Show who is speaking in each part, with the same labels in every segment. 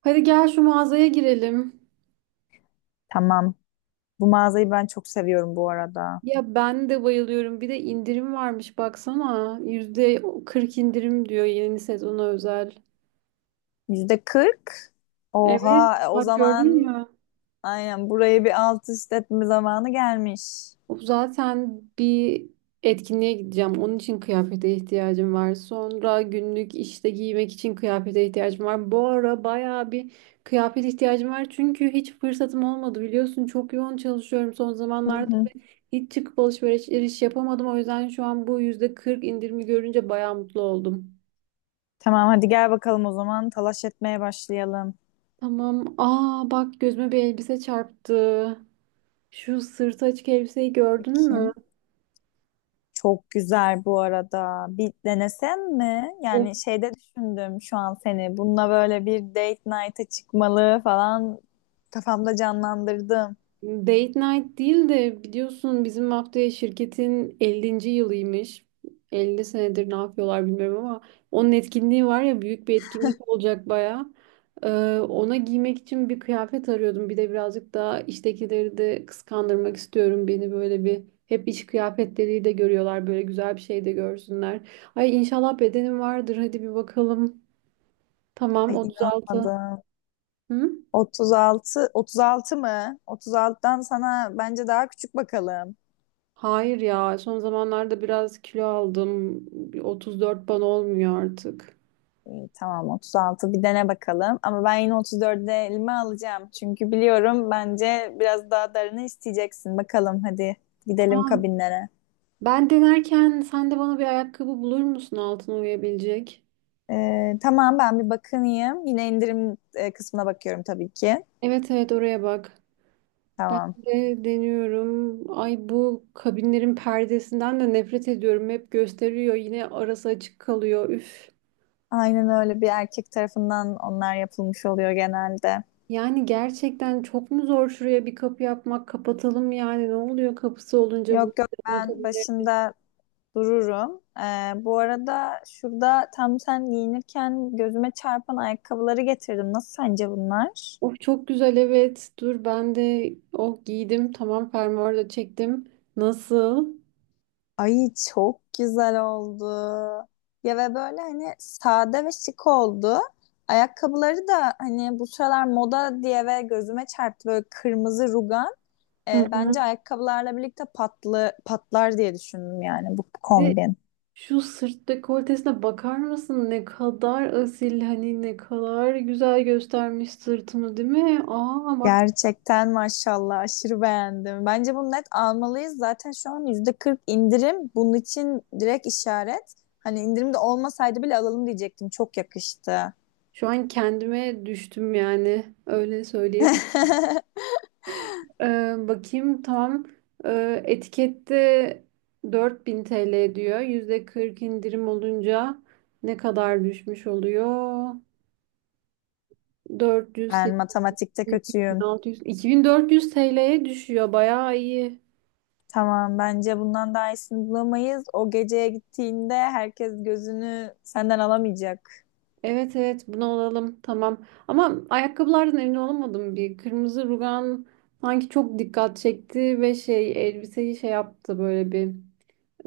Speaker 1: Hadi gel şu mağazaya girelim.
Speaker 2: Tamam. Bu mağazayı ben çok seviyorum bu arada.
Speaker 1: Ya ben de bayılıyorum. Bir de indirim varmış baksana. %40 indirim diyor yeni sezona özel.
Speaker 2: %40.
Speaker 1: Evet,
Speaker 2: Oha, o
Speaker 1: bak gördün
Speaker 2: zaman
Speaker 1: mü?
Speaker 2: aynen buraya bir alt üst etme zamanı gelmiş.
Speaker 1: Zaten bir etkinliğe gideceğim. Onun için kıyafete ihtiyacım var. Sonra günlük işte giymek için kıyafete ihtiyacım var. Bu ara bayağı bir kıyafet ihtiyacım var. Çünkü hiç fırsatım olmadı biliyorsun. Çok yoğun çalışıyorum son
Speaker 2: Hı
Speaker 1: zamanlarda.
Speaker 2: hı.
Speaker 1: Hiç çıkıp alışveriş yapamadım. O yüzden şu an bu yüzde 40 indirimi görünce bayağı mutlu oldum.
Speaker 2: Tamam, hadi gel bakalım o zaman talaş etmeye başlayalım.
Speaker 1: Tamam. Aa bak gözüme bir elbise çarptı. Şu sırtı açık elbiseyi gördün mü?
Speaker 2: Bakayım. Çok güzel bu arada. Bir denesem mi?
Speaker 1: O
Speaker 2: Yani şeyde düşündüm şu an seni. Bununla böyle bir date night'a çıkmalı falan kafamda canlandırdım.
Speaker 1: date night değil de biliyorsun bizim haftaya şirketin 50. yılıymış. 50 senedir ne yapıyorlar bilmiyorum ama onun etkinliği var ya büyük bir etkinlik olacak bayağı. Ee, ona giymek için bir kıyafet arıyordum. Bir de birazcık daha iştekileri de kıskandırmak istiyorum. Beni böyle bir hep iş kıyafetleriyle de görüyorlar. Böyle güzel bir şey de görsünler. Ay inşallah bedenim vardır. Hadi bir bakalım. Tamam
Speaker 2: Ay,
Speaker 1: 36.
Speaker 2: inanamadım.
Speaker 1: Hı?
Speaker 2: 36, 36 mı? 36'dan sana bence daha küçük bakalım.
Speaker 1: Hayır ya son zamanlarda biraz kilo aldım. Bir 34 bana olmuyor artık.
Speaker 2: İyi, tamam 36. Bir dene bakalım. Ama ben yine 34'e elime alacağım. Çünkü biliyorum, bence biraz daha darını isteyeceksin. Bakalım, hadi gidelim
Speaker 1: Tamam.
Speaker 2: kabinlere.
Speaker 1: Ben denerken sen de bana bir ayakkabı bulur musun altına uyabilecek?
Speaker 2: Tamam, ben bir bakınayım. Yine indirim kısmına bakıyorum tabii ki.
Speaker 1: Evet evet oraya bak. Ben
Speaker 2: Tamam.
Speaker 1: de deniyorum. Ay bu kabinlerin perdesinden de nefret ediyorum. Hep gösteriyor. Yine arası açık kalıyor. Üf.
Speaker 2: Aynen, öyle bir erkek tarafından onlar yapılmış oluyor genelde.
Speaker 1: Yani gerçekten çok mu zor şuraya bir kapı yapmak? Kapatalım yani. Ne oluyor kapısı olunca bu
Speaker 2: Yok yok,
Speaker 1: dönme
Speaker 2: ben
Speaker 1: kabinleri?
Speaker 2: başında dururum. Bu arada şurada tam sen giyinirken gözüme çarpan ayakkabıları getirdim. Nasıl, sence bunlar?
Speaker 1: Of çok güzel evet. Dur ben de oh giydim. Tamam fermuarı da çektim. Nasıl?
Speaker 2: Ay, çok güzel oldu. Ya ve böyle hani sade ve şık oldu. Ayakkabıları da hani bu sıralar moda diye ve gözüme çarptı böyle kırmızı rugan.
Speaker 1: Hı hı.
Speaker 2: Bence ayakkabılarla birlikte patlı patlar diye düşündüm, yani bu
Speaker 1: Bir de
Speaker 2: kombin.
Speaker 1: şu sırt dekoltesine bakar mısın? Ne kadar asil hani ne kadar güzel göstermiş sırtımı değil mi? Aa bak
Speaker 2: Gerçekten maşallah aşırı beğendim. Bence bunu net almalıyız. Zaten şu an %40 indirim. Bunun için direkt işaret. Hani indirim de olmasaydı bile alalım diyecektim. Çok yakıştı.
Speaker 1: şu an kendime düştüm yani öyle söyleyebilirim. Bakayım tam etikette 4.000 TL diyor. %40 indirim olunca ne kadar düşmüş oluyor? 400,
Speaker 2: Ben matematikte
Speaker 1: 800,
Speaker 2: kötüyüm.
Speaker 1: 1.600, 2.400 TL'ye düşüyor. Bayağı iyi.
Speaker 2: Tamam, bence bundan daha iyisini bulamayız. O geceye gittiğinde herkes gözünü senden alamayacak.
Speaker 1: Evet evet bunu alalım tamam. Ama ayakkabılardan emin olamadım bir. Kırmızı rugan sanki çok dikkat çekti ve şey elbiseyi şey yaptı böyle bir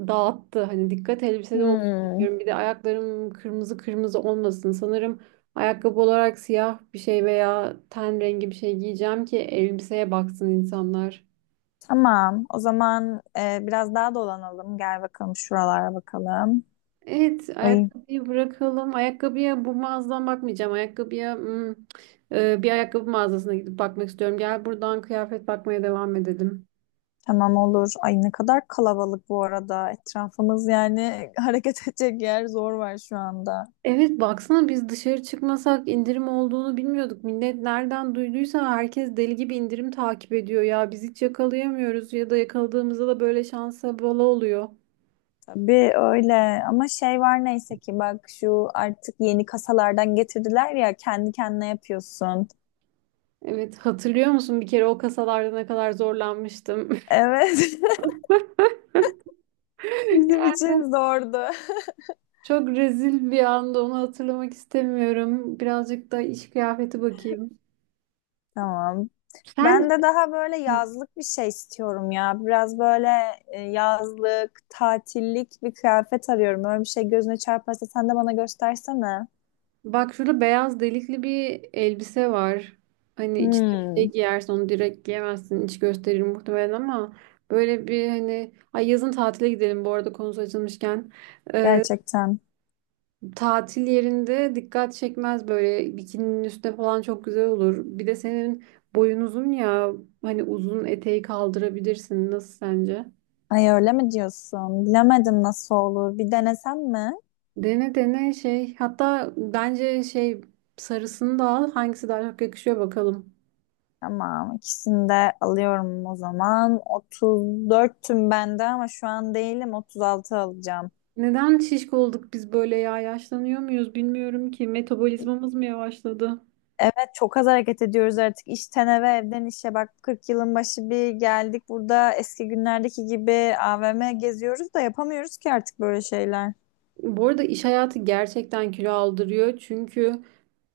Speaker 1: dağıttı. Hani dikkat elbisede olsun
Speaker 2: Hmm,
Speaker 1: istiyorum. Bir de ayaklarım kırmızı kırmızı olmasın. Sanırım ayakkabı olarak siyah bir şey veya ten rengi bir şey giyeceğim ki elbiseye baksın insanlar.
Speaker 2: tamam. O zaman biraz daha dolanalım. Gel bakalım, şuralara bakalım.
Speaker 1: Evet,
Speaker 2: Ay,
Speaker 1: ayakkabıyı bırakalım. Ayakkabıya bu mağazadan bakmayacağım. Ayakkabıya bir ayakkabı mağazasına gidip bakmak istiyorum. Gel buradan kıyafet bakmaya devam edelim.
Speaker 2: tamam olur. Ay, ne kadar kalabalık bu arada. Etrafımız yani hareket edecek yer zor var şu anda.
Speaker 1: Evet, baksana biz dışarı çıkmasak indirim olduğunu bilmiyorduk. Millet nereden duyduysa herkes deli gibi indirim takip ediyor ya. Biz hiç yakalayamıyoruz ya da yakaladığımızda da böyle şansa bala oluyor.
Speaker 2: Tabii öyle, ama şey var neyse ki bak, şu artık yeni kasalardan getirdiler ya, kendi kendine yapıyorsun.
Speaker 1: Evet, hatırlıyor musun bir kere o kasalarda ne kadar zorlanmıştım?
Speaker 2: Evet. Bizim için zordu.
Speaker 1: Çok rezil bir anda onu hatırlamak istemiyorum. Birazcık da iş kıyafeti bakayım.
Speaker 2: Tamam. Ben
Speaker 1: Sen
Speaker 2: de daha böyle yazlık bir şey istiyorum ya. Biraz böyle yazlık, tatillik bir kıyafet arıyorum. Öyle bir şey gözüne çarparsa sen de bana göstersene.
Speaker 1: bak şurada beyaz delikli bir elbise var. Hani içine bir şey
Speaker 2: Hmm,
Speaker 1: giyersin onu direkt giyemezsin. İç gösterir muhtemelen ama böyle bir hani ay yazın tatile gidelim bu arada konusu açılmışken. Ee,
Speaker 2: gerçekten.
Speaker 1: tatil yerinde dikkat çekmez böyle bikininin üstüne falan çok güzel olur. Bir de senin boyun uzun ya hani uzun eteği kaldırabilirsin. Nasıl sence?
Speaker 2: Ay, öyle mi diyorsun? Bilemedim nasıl olur. Bir denesem mi?
Speaker 1: Dene dene şey hatta bence şey sarısını da al hangisi daha çok yakışıyor bakalım.
Speaker 2: Tamam, ikisini de alıyorum o zaman. 34'tüm bende, ama şu an değilim. 36 alacağım.
Speaker 1: Neden şişko olduk biz böyle ya yaşlanıyor muyuz bilmiyorum ki metabolizmamız mı yavaşladı?
Speaker 2: Evet, çok az hareket ediyoruz artık. İşten eve, evden işe. Bak, 40 yılın başı bir geldik. Burada eski günlerdeki gibi AVM geziyoruz da yapamıyoruz ki artık böyle şeyler.
Speaker 1: Bu arada iş hayatı gerçekten kilo aldırıyor çünkü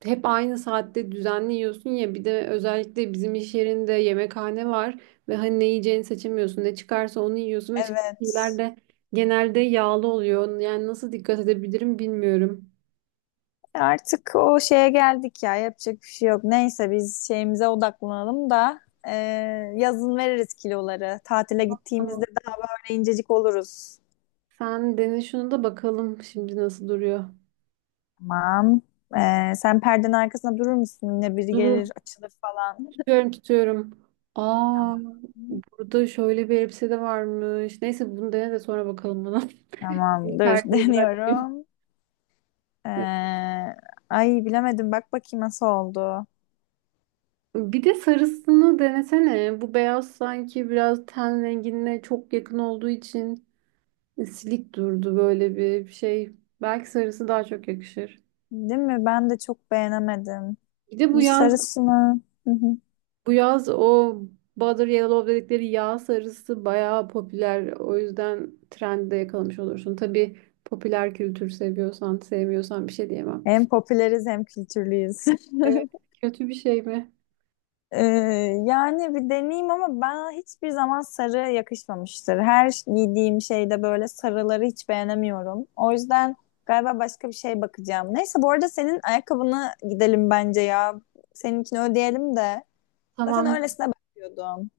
Speaker 1: hep aynı saatte düzenli yiyorsun ya bir de özellikle bizim iş yerinde yemekhane var ve hani ne yiyeceğini seçemiyorsun ne çıkarsa onu yiyorsun ve çıkan şeyler
Speaker 2: Evet.
Speaker 1: de genelde yağlı oluyor yani nasıl dikkat edebilirim bilmiyorum.
Speaker 2: Artık o şeye geldik ya, yapacak bir şey yok. Neyse, biz şeyimize odaklanalım da e, yazın veririz kiloları. Tatile gittiğimizde
Speaker 1: Tamam.
Speaker 2: daha böyle incecik oluruz.
Speaker 1: Sen dene şunu da bakalım şimdi nasıl duruyor.
Speaker 2: Tamam. Sen perdenin arkasında durur musun? Yine biri
Speaker 1: Durur.
Speaker 2: gelir açılır falan.
Speaker 1: Tutuyorum tutuyorum. Aa
Speaker 2: Tamam.
Speaker 1: burada şöyle bir elbise de varmış. Neyse bunu dene de sonra bakalım buna. Şimdi
Speaker 2: Tamam, dur,
Speaker 1: perdeyi bırakayım.
Speaker 2: deniyorum. E, ay, bilemedim, bak bakayım nasıl oldu.
Speaker 1: Bir de sarısını denesene. Bu beyaz sanki biraz ten rengine çok yakın olduğu için silik durdu böyle bir şey. Belki sarısı daha çok yakışır.
Speaker 2: Değil mi? Ben de çok beğenemedim.
Speaker 1: Bir de bu
Speaker 2: Bu
Speaker 1: yaz
Speaker 2: sarısını. Hı hı.
Speaker 1: bu yaz o Butter Yellow dedikleri yağ sarısı bayağı popüler. O yüzden trendi de yakalamış olursun. Tabii popüler kültür seviyorsan, sevmiyorsan bir şey diyemem.
Speaker 2: Hem popüleriz hem kültürlüyüz.
Speaker 1: Evet. Kötü bir şey mi?
Speaker 2: Ee, yani bir deneyeyim, ama bana hiçbir zaman sarı yakışmamıştır. Her giydiğim şeyde böyle sarıları hiç beğenemiyorum. O yüzden galiba başka bir şey bakacağım. Neyse, bu arada senin ayakkabını gidelim bence ya. Seninkini ödeyelim de. Zaten
Speaker 1: Tamam,
Speaker 2: öylesine bakıyordum.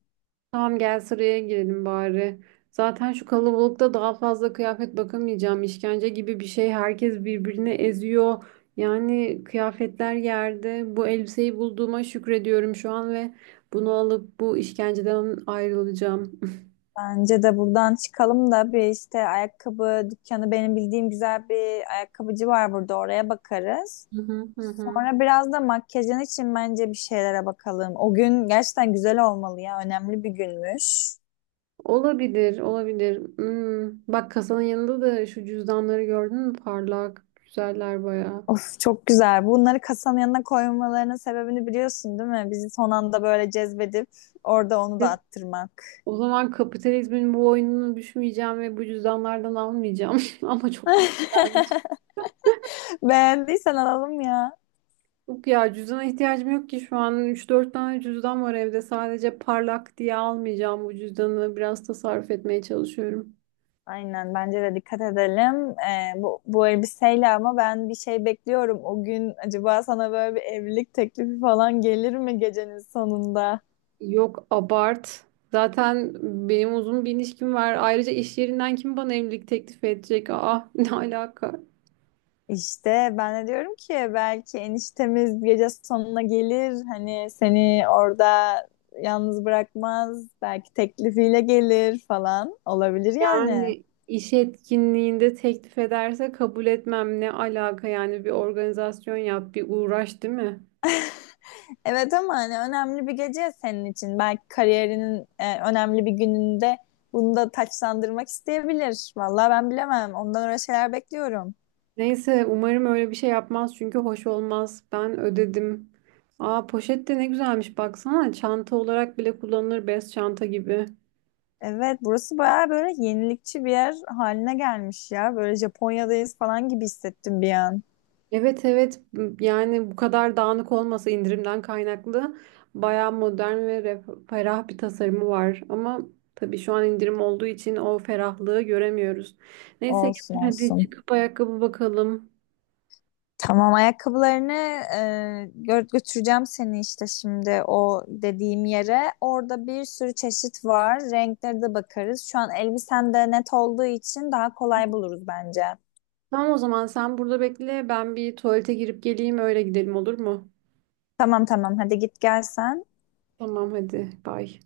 Speaker 1: tamam gel sıraya girelim bari. Zaten şu kalabalıkta daha fazla kıyafet bakamayacağım. İşkence gibi bir şey. Herkes birbirini eziyor. Yani kıyafetler yerde. Bu elbiseyi bulduğuma şükrediyorum şu an ve bunu alıp bu işkenceden ayrılacağım.
Speaker 2: Bence de buradan çıkalım da, bir işte ayakkabı dükkanı, benim bildiğim güzel bir ayakkabıcı var burada, oraya bakarız.
Speaker 1: Hı hı hı. Hı.
Speaker 2: Sonra biraz da makyajın için bence bir şeylere bakalım. O gün gerçekten güzel olmalı ya. Önemli bir günmüş.
Speaker 1: Olabilir, olabilir. Bak kasanın yanında da şu cüzdanları gördün mü? Parlak, güzeller bayağı.
Speaker 2: Of, çok güzel. Bunları kasanın yanına koymalarının sebebini biliyorsun değil mi? Bizi son anda böyle cezbedip orada onu da
Speaker 1: Evet.
Speaker 2: attırmak.
Speaker 1: O zaman kapitalizmin bu oyununu düşmeyeceğim ve bu cüzdanlardan almayacağım. Ama çok güzellermiş.
Speaker 2: Beğendiysen alalım ya.
Speaker 1: Yok ya cüzdana ihtiyacım yok ki şu an üç dört tane cüzdan var evde. Sadece parlak diye almayacağım bu cüzdanı. Biraz tasarruf etmeye çalışıyorum.
Speaker 2: Aynen, bence de dikkat edelim. Bu elbiseyle ama ben bir şey bekliyorum. O gün acaba sana böyle bir evlilik teklifi falan gelir mi gecenin sonunda?
Speaker 1: Yok abart. Zaten benim uzun bir ilişkim var. Ayrıca iş yerinden kim bana evlilik teklifi edecek? Aa ne alaka?
Speaker 2: İşte, ben de diyorum ki belki eniştemiz gece sonuna gelir, hani seni orada yalnız bırakmaz, belki teklifiyle gelir falan, olabilir yani.
Speaker 1: Yani iş etkinliğinde teklif ederse kabul etmem ne alaka yani bir organizasyon yap bir uğraş değil mi?
Speaker 2: Evet, ama hani önemli bir gece senin için, belki kariyerinin önemli bir gününde bunu da taçlandırmak isteyebilir. Vallahi ben bilemem, ondan öyle şeyler bekliyorum.
Speaker 1: Neyse umarım öyle bir şey yapmaz çünkü hoş olmaz. Ben ödedim. Aa poşet de ne güzelmiş baksana çanta olarak bile kullanılır bez çanta gibi.
Speaker 2: Evet, burası bayağı böyle yenilikçi bir yer haline gelmiş ya, böyle Japonya'dayız falan gibi hissettim bir an.
Speaker 1: Evet evet yani bu kadar dağınık olmasa indirimden kaynaklı bayağı modern ve ferah bir tasarımı var. Ama tabii şu an indirim olduğu için o ferahlığı göremiyoruz. Neyse
Speaker 2: Olsun
Speaker 1: gel hadi
Speaker 2: olsun.
Speaker 1: çıkıp ayakkabı bakalım.
Speaker 2: Tamam, ayakkabılarını e, götüreceğim seni işte şimdi o dediğim yere. Orada bir sürü çeşit var. Renkleri de bakarız. Şu an elbisen de net olduğu için daha kolay buluruz bence.
Speaker 1: Tamam o zaman sen burada bekle ben bir tuvalete girip geleyim öyle gidelim olur mu?
Speaker 2: Tamam tamam, hadi git gel sen.
Speaker 1: Tamam hadi bay.